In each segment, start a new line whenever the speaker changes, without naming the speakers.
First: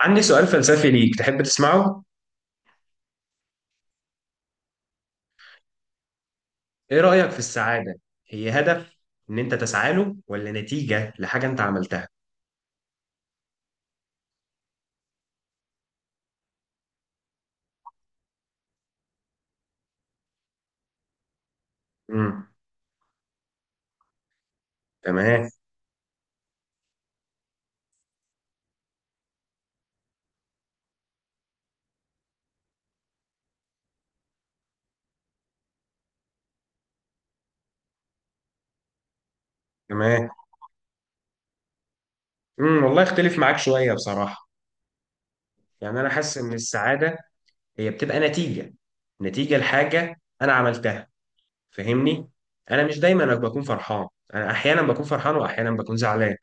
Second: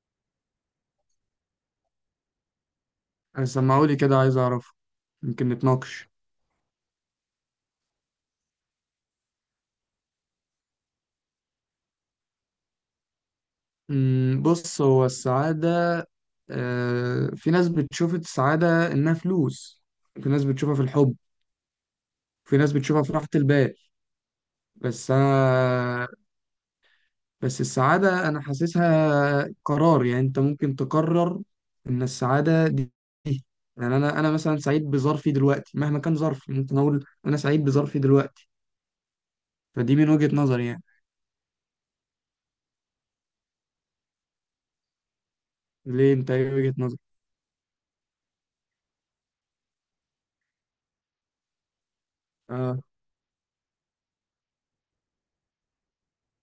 عندي سؤال فلسفي ليك، تحب تسمعه؟
سمعولي كده، عايز أعرف. يمكن نتناقش.
إيه رأيك في السعادة؟ هي هدف إن أنت تسعى له ولا نتيجة لحاجة أنت عملتها؟
بص، هو السعادة. في ناس بتشوف السعادة إنها فلوس. في ناس بتشوفها في الحب.
امم.
في ناس بتشوفها في راحة البال. بس
تمام،
أنا بس السعادة أنا حاسسها قرار، يعني أنت ممكن تقرر إن السعادة دي. يعني أنا مثلا سعيد بظرفي دلوقتي، مهما كان ظرفي ممكن أقول أنا سعيد بظرفي دلوقتي. فدي من
تمام.
وجهة نظري يعني.
والله اختلف معاك شوية بصراحة. يعني أنا
ليه؟ أنت
حاسس
إيه
إن
وجهة نظرك؟
السعادة هي بتبقى نتيجة. نتيجة لحاجة أنا عملتها، فاهمني.
آه.
انا مش دايما بكون فرحان. انا احيانا بكون فرحان واحيانا بكون زعلان.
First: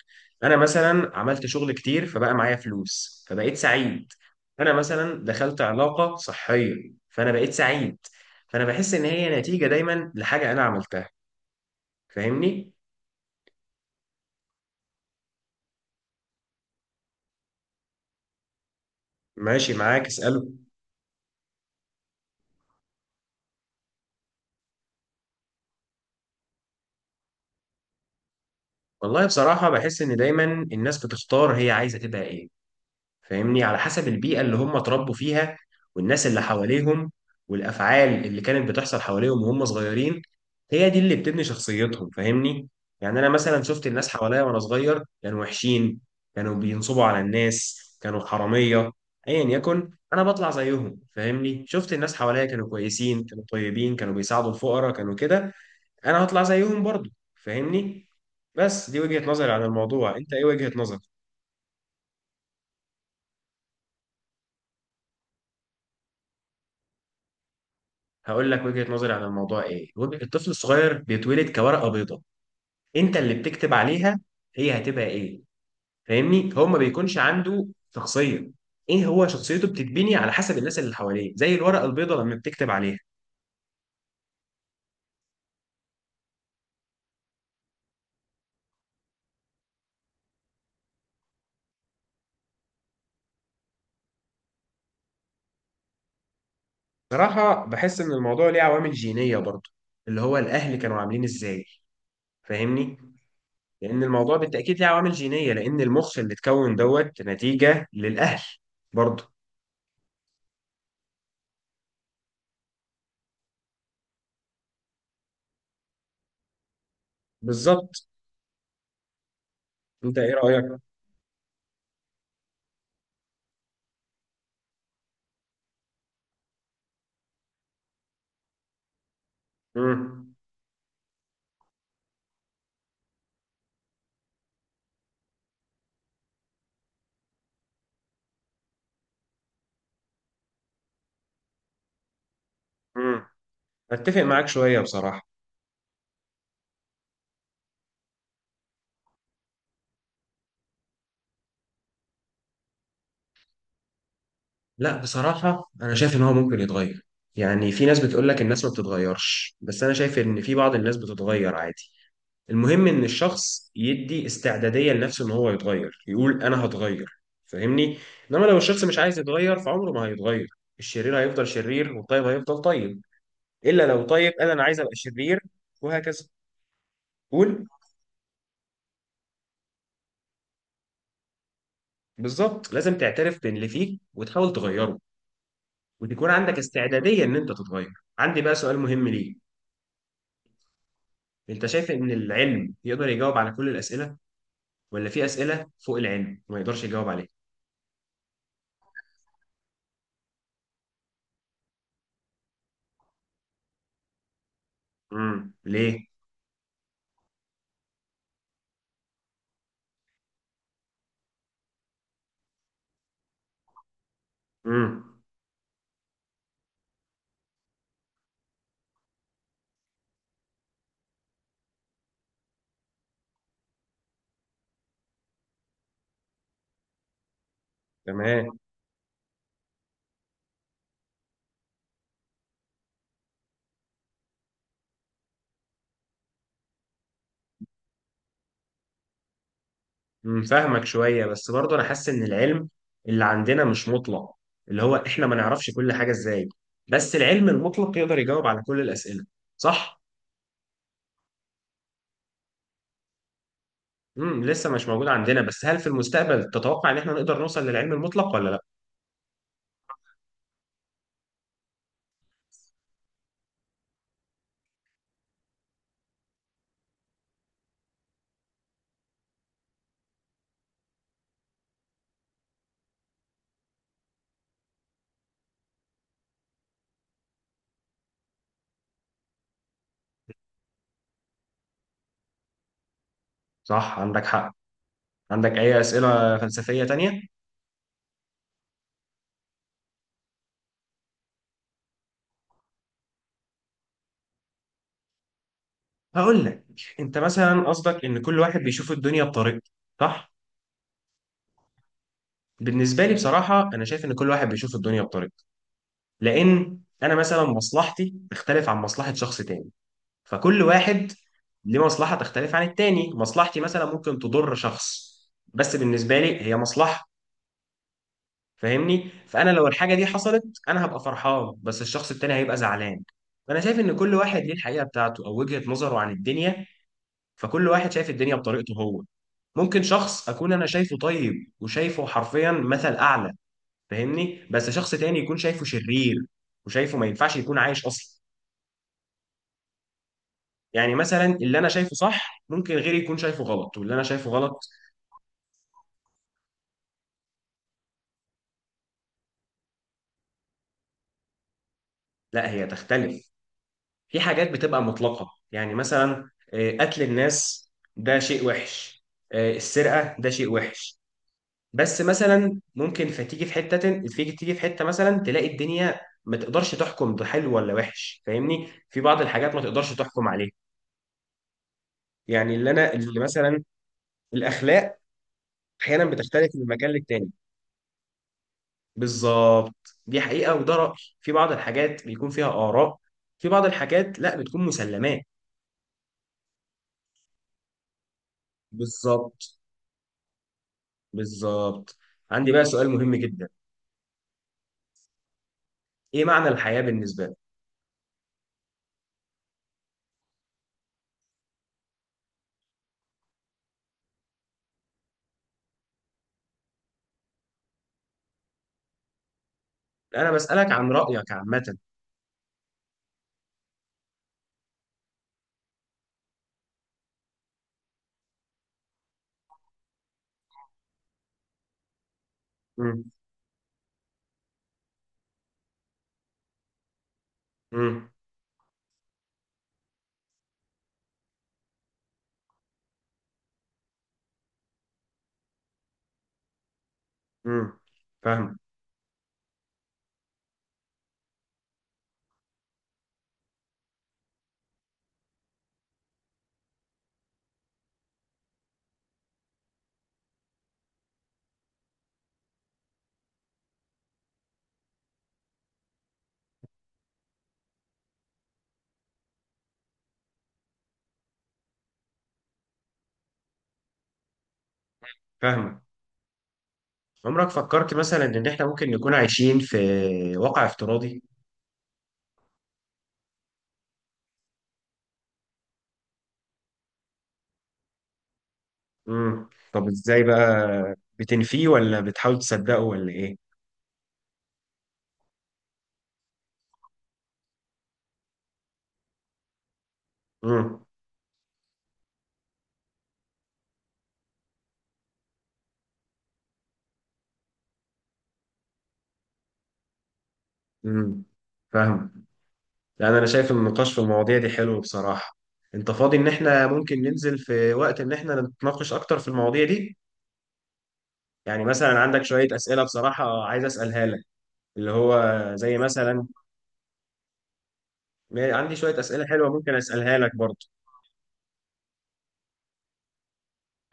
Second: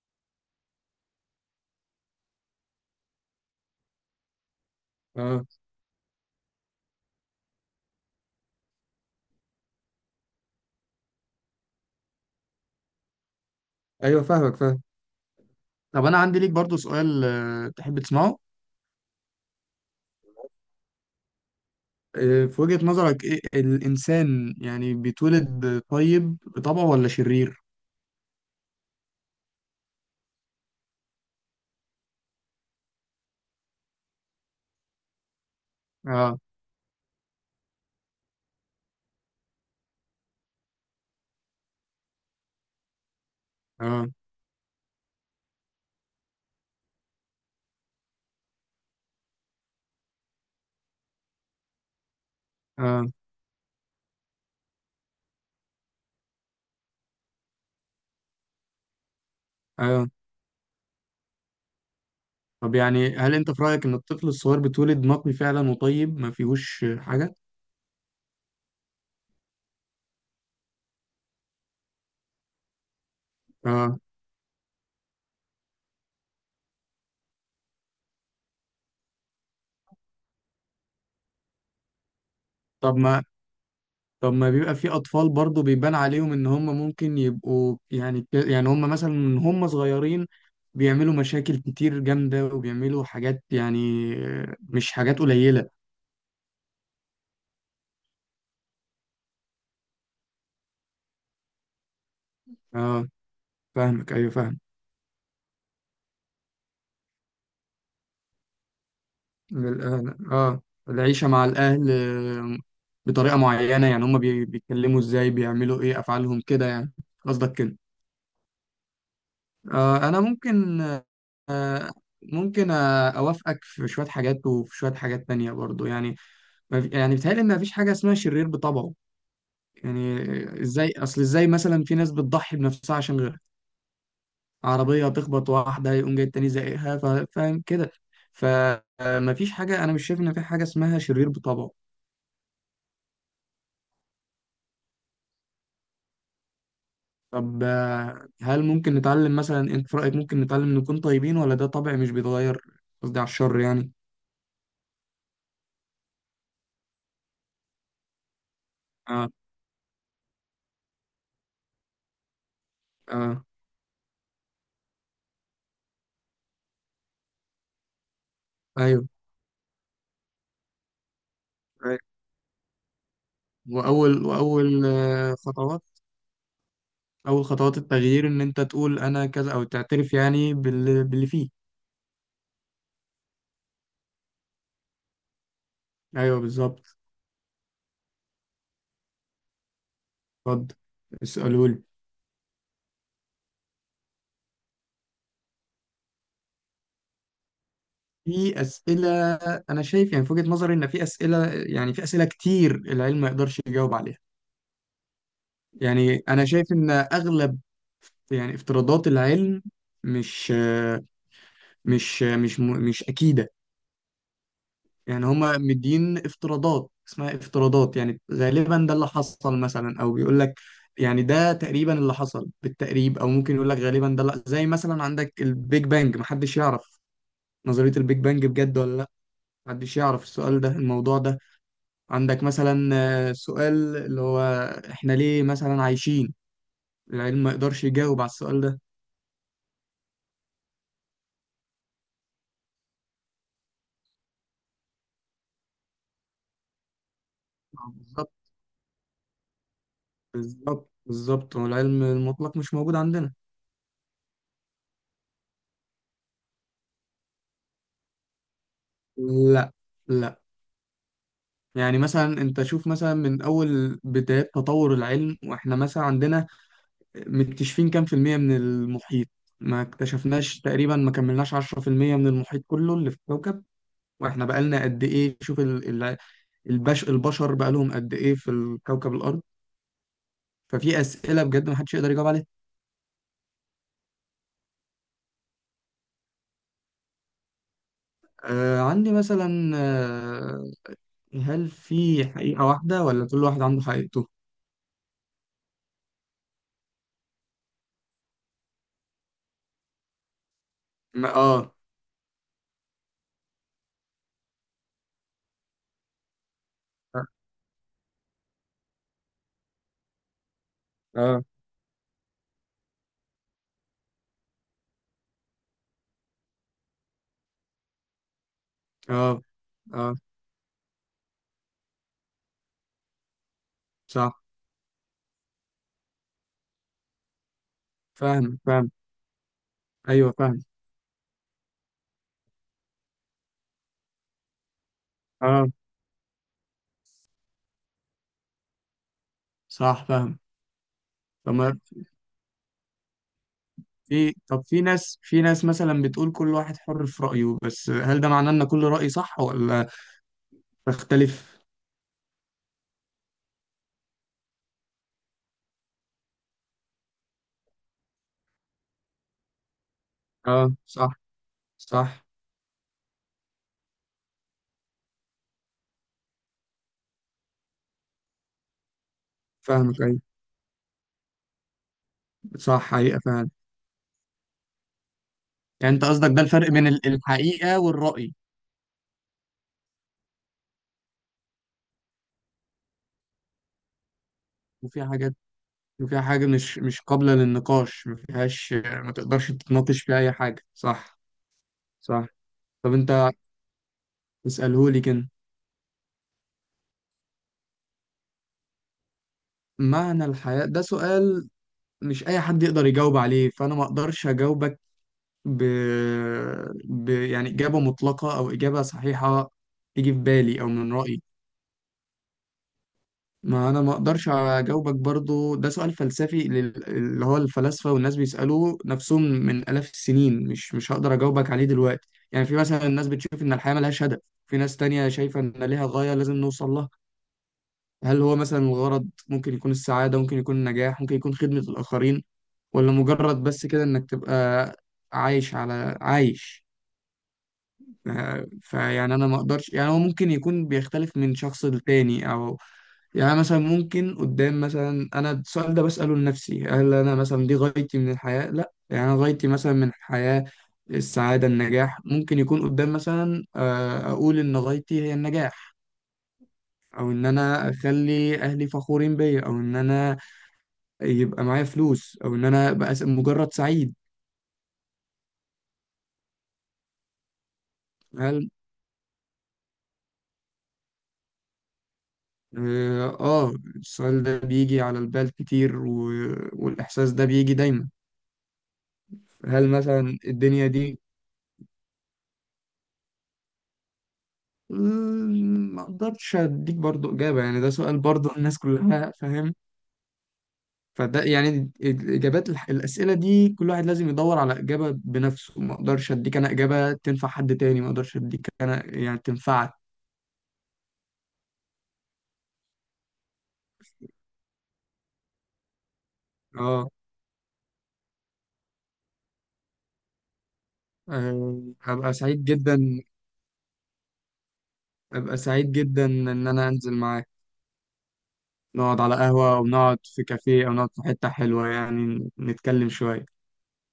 انا مثلا عملت شغل كتير فبقى معايا فلوس فبقيت سعيد. انا مثلا
آه.
دخلت علاقة صحية فانا بقيت سعيد. فانا بحس ان هي نتيجة دايما لحاجة انا عملتها، فاهمني.
أيوه، فاهمك، فاهم. طب، انا عندي ليك برضو سؤال، تحب تسمعه؟
ماشي معاك، اسأله.
في وجهة نظرك، ايه الانسان، يعني بيتولد طيب بطبعه ولا شرير؟
والله بصراحة بحس ان دايما الناس بتختار هي عايزة تبقى ايه، فاهمني، على حسب البيئة اللي هم اتربوا فيها والناس
اه.
اللي حواليهم والأفعال اللي كانت بتحصل حواليهم وهم صغيرين. هي دي اللي بتبني شخصيتهم، فاهمني. يعني أنا مثلا شفت
اه.
الناس حواليا وأنا صغير كانوا وحشين، كانوا بينصبوا على الناس، كانوا حرامية، أيا يكن أنا بطلع زيهم، فاهمني. شفت الناس حواليا كانوا
اه.
كويسين كانوا طيبين كانوا بيساعدوا الفقراء كانوا كده، أنا هطلع زيهم برضو، فاهمني. بس دي وجهة نظري عن
اه.
الموضوع، أنت إيه وجهة نظرك؟
طب، يعني هل انت في رأيك ان الطفل الصغير بيتولد نقي فعلا وطيب ما فيهوش حاجة؟
هقول لك وجهة نظري عن الموضوع. الطفل الصغير بيتولد كورقة بيضاء، انت اللي بتكتب
اه.
عليها هي هتبقى ايه، فاهمني. هو ما بيكونش عنده شخصية. ايه، هو شخصيته بتتبني على حسب الناس اللي حواليه زي الورقة البيضاء لما بتكتب
طب
عليها.
ما طب ما بيبقى في اطفال برضو بيبان عليهم ان هم ممكن يبقوا، يعني هم مثلا من هم صغيرين بيعملوا مشاكل كتير جامدة، وبيعملوا حاجات يعني، مش حاجات قليلة.
صراحة بحس ان الموضوع ليه عوامل جينية برضه، اللي هو الاهل كانوا عاملين ازاي، فاهمني.
اه،
لان
فاهمك، ايوه،
الموضوع
فاهم.
بالتأكيد ليه عوامل جينية لان المخ اللي اتكون دوت نتيجة للاهل برضه.
للأهل اه. العيشة مع الأهل بطريقة معينة، يعني هما بيتكلموا ازاي، بيعملوا ايه، أفعالهم كده يعني، قصدك كده؟
بالظبط.
آه.
انت
أنا
ايه
ممكن.
رأيك؟
ممكن أوافقك في شوية حاجات وفي شوية حاجات تانية برضو يعني. ما في- يعني بيتهيألي إن مفيش حاجة اسمها شرير بطبعه. يعني أصل ازاي مثلا في ناس بتضحي بنفسها عشان غيرها، عربية تخبط واحدة يقوم جاي التاني زقها، فاهم كده. فمفيش حاجة أنا مش شايف إن في حاجة اسمها شرير بطبعه.
امم اتفق معاك شويه بصراحه.
طب، هل ممكن نتعلم؟ مثلا انت في رأيك ممكن نتعلم نكون طيبين ولا ده طبع مش بيتغير؟ قصدي على الشر يعني.
لا، بصراحه انا شايف ان هو ممكن يتغير. يعني في ناس بتقول لك الناس ما
اه.
بتتغيرش، بس انا شايف ان في بعض الناس بتتغير عادي. المهم ان
اه.
الشخص يدي استعداديه لنفسه ان هو يتغير، يقول انا هتغير، فاهمني. انما لو الشخص مش
ايوه.
عايز يتغير فعمره ما هيتغير. الشرير هيفضل شرير
أيوة.
والطيب هيفضل طيب، الا لو
واول
طيب قال انا
واول
عايز ابقى شرير.
خطوات.
وهكذا.
اول
قول.
خطوات التغيير ان انت تقول انا كذا، او تعترف يعني باللي فيه.
بالظبط، لازم تعترف باللي فيك وتحاول تغيره وتكون
ايوه،
عندك
بالظبط.
استعداديه ان انت تتغير. عندي بقى سؤال مهم ليك.
اتفضل، اسالوا
انت
لي.
شايف ان العلم يقدر يجاوب على كل الاسئله ولا في اسئله فوق العلم وما يقدرش يجاوب عليها؟
في اسئله. انا شايف يعني في وجهه نظري ان في اسئله كتير العلم ما يقدرش يجاوب عليها.
ليه؟
يعني انا شايف ان اغلب، يعني افتراضات العلم، مش آه، مش مش م- مش أكيدة.
امم،
يعني هما مدين افتراضات اسمها افتراضات، يعني غالبا ده اللي حصل مثلا، أو بيقول لك يعني ده تقريبا اللي حصل بالتقريب، أو ممكن يقول لك غالبا ده. لا، زي مثلا عندك البيج بانج، محدش يعرف نظرية البيج بانج
تمام.
بجد ولا لا. محدش يعرف السؤال ده، الموضوع ده. عندك مثلا سؤال اللي هو احنا ليه مثلا عايشين؟ العلم ما يقدرش يجاوب على السؤال ده.
فاهمك شويه بس برضه انا حاسس ان العلم اللي عندنا مش مطلق. اللي هو احنا ما نعرفش كل حاجه ازاي. بس العلم المطلق يقدر
بالظبط.
يجاوب على كل الاسئله، صح؟
بالظبط، بالظبط. والعلم المطلق مش موجود عندنا.
لسه مش موجود عندنا. بس هل في المستقبل تتوقع ان احنا نقدر نوصل للعلم المطلق ولا لا؟
لا، لا. يعني مثلا انت شوف، مثلا من اول بدايات تطور العلم، واحنا مثلا عندنا مكتشفين كام في المية من المحيط؟ ما اكتشفناش تقريبا، ما كملناش 10% من المحيط كله اللي في الكوكب. واحنا بقالنا قد ايه؟ شوف البشر بقالهم قد ايه في الكوكب الارض. ففي اسئلة بجد ما حدش يقدر يجاوب عليها.
صح، عندك حق. عندك اي اسئله فلسفيه تانية؟
آه، عندي مثلا. هل في حقيقة واحدة ولا كل واحد عنده حقيقته؟
هقول لك. انت مثلا قصدك ان كل واحد بيشوف الدنيا بطريقته، صح؟
اه.
بالنسبه لي بصراحه انا شايف ان كل واحد بيشوف الدنيا بطريقته. لان انا مثلا مصلحتي تختلف عن مصلحه شخص تاني. فكل واحد
اه.
ليه مصلحه تختلف عن التاني. مصلحتي مثلا ممكن تضر شخص، بس بالنسبه لي هي مصلحه، فاهمني.
اه.
فانا لو الحاجه دي
اه.
حصلت انا هبقى فرحان بس الشخص التاني هيبقى زعلان. فانا شايف ان كل
صح،
واحد ليه الحقيقه بتاعته او وجهه نظره عن الدنيا. فكل واحد شايف الدنيا
فاهم.
بطريقته
فاهم.
هو. ممكن شخص
ايوه،
اكون
فاهم.
انا شايفه طيب وشايفه حرفيا مثل اعلى، فاهمني، بس شخص تاني يكون شايفه
اه،
شرير وشايفه ما ينفعش يكون عايش اصلا.
صح، فاهم.
يعني مثلا
طب
اللي انا
ما
شايفه صح ممكن غيري يكون شايفه غلط، واللي انا شايفه غلط.
في ناس مثلا بتقول كل واحد حر في رأيه، بس هل ده معناه ان كل رأي صح ولا تختلف؟
لا، هي تختلف. في حاجات بتبقى مطلقة. يعني مثلا قتل الناس ده شيء وحش. السرقة ده شيء
اه،
وحش.
صح.
بس
صح،
مثلا ممكن فتيجي في حته تيجي في حته مثلا تلاقي الدنيا ما تقدرش تحكم ده حلو ولا وحش، فاهمني. في بعض الحاجات ما تقدرش
فاهمك، ايوه،
تحكم عليها. يعني
صح،
اللي
حقيقة فعلا.
مثلا الاخلاق
يعني
احيانا
انت قصدك ده
بتختلف من
الفرق بين
مكان للتاني.
الحقيقة والرأي؟
بالظبط. دي حقيقه وده راي. في بعض الحاجات بيكون فيها اراء. في بعض الحاجات لا، بتكون
وفي
مسلمات.
حاجات وفي حاجة مش قابلة للنقاش، ما فيهاش، ما تقدرش
بالظبط،
تتناقش فيها اي حاجة، صح؟
بالظبط.
صح.
عندي بقى سؤال
طب،
مهم
انت
جدا.
اسألهولي كده.
ايه معنى الحياه بالنسبه لك؟
معنى الحياة ده سؤال مش اي حد يقدر يجاوب عليه، فانا ما اقدرش اجاوبك ب... يعني إجابة مطلقة أو إجابة صحيحة تيجي في
انا
بالي أو
بسالك عن
من رأيي.
رايك عامه.
ما أنا ما أقدرش أجاوبك برضو، ده سؤال فلسفي اللي هو الفلاسفة والناس بيسألوه نفسهم من آلاف السنين، مش هقدر أجاوبك عليه دلوقتي، يعني في مثلا
امم.
الناس بتشوف إن الحياة ملهاش هدف. في ناس تانية شايفة إن ليها غاية لازم نوصل لها.
امم.
هل هو مثلا الغرض ممكن يكون السعادة، ممكن يكون النجاح، ممكن يكون خدمة الآخرين، ولا مجرد بس كده إنك تبقى عايش على عايش؟
امم. فاهم.
فيعني انا ما اقدرش، يعني هو ممكن يكون بيختلف من شخص للتاني او. يعني مثلا ممكن قدام، مثلا انا السؤال ده بسأله لنفسي، هل انا مثلا دي غايتي من الحياة؟ لا، يعني انا غايتي مثلا من الحياة السعادة، النجاح. ممكن يكون قدام مثلا اقول ان غايتي هي النجاح، او ان انا اخلي اهلي فخورين بيا، او ان انا يبقى معايا فلوس، او ان انا ابقى مجرد سعيد.
فاهمك. عمرك فكرت مثلا ان
هل
احنا ممكن نكون عايشين في واقع افتراضي؟
اه. السؤال ده بيجي على البال كتير والإحساس ده بيجي دايما. هل
طب
مثلا
ازاي
الدنيا
بقى
دي
بتنفيه ولا بتحاول تصدقه ولا ايه؟
ما اقدرش اديك برضو إجابة، يعني ده سؤال برضو الناس كلها، فاهم؟
امم.
فده يعني الأسئلة دي كل واحد لازم يدور على إجابة بنفسه. ما اقدرش اديك انا إجابة تنفع حد تاني، ما اقدرش اديك انا يعني تنفعك.
امم. فاهم. لان انا شايف إن النقاش في المواضيع دي حلو بصراحة. انت فاضي ان احنا
اه.
ممكن ننزل في وقت ان احنا نتناقش اكتر في المواضيع دي؟ يعني مثلا
هبقى
عندك
سعيد
شوية اسئلة
جدا.
بصراحة عايز اسالها لك. اللي هو
هبقى سعيد
زي
جدا
مثلا
ان انا انزل معاك.
عندي شوية
نقعد على
اسئلة حلوة
قهوة، أو
ممكن
نقعد
اسالها
في
لك برضه.
كافيه، أو نقعد في حتة حلوة، يعني نتكلم شوية.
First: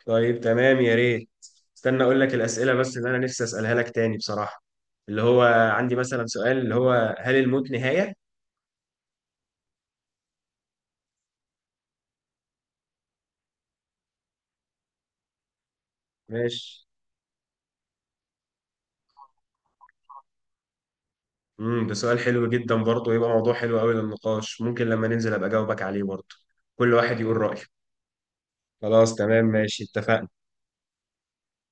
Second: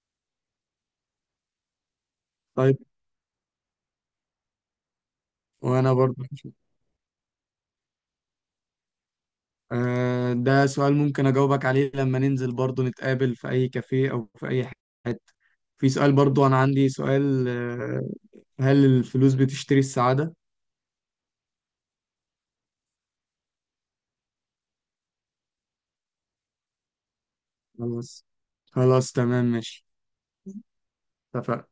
طيب تمام، يا ريت. استنى اقول لك الاسئله
طيب.
بس اللي انا نفسي اسالها لك تاني بصراحه. اللي هو
وأنا
عندي مثلا
برضه
سؤال اللي هو هل الموت نهايه؟
ده سؤال ممكن أجاوبك عليه لما ننزل برضه، نتقابل في أي كافيه أو في أي حتة. في سؤال برضه أنا
ماشي.
عندي سؤال، هل الفلوس بتشتري السعادة؟
ده سؤال حلو جدا برضه، يبقى موضوع حلو قوي للنقاش، ممكن لما ننزل ابقى اجاوبك عليه برضه. كل واحد يقول رايه.
خلاص. خلاص،
خلاص تمام
تمام،
ماشي،
ماشي.
اتفقنا.
اتفقنا.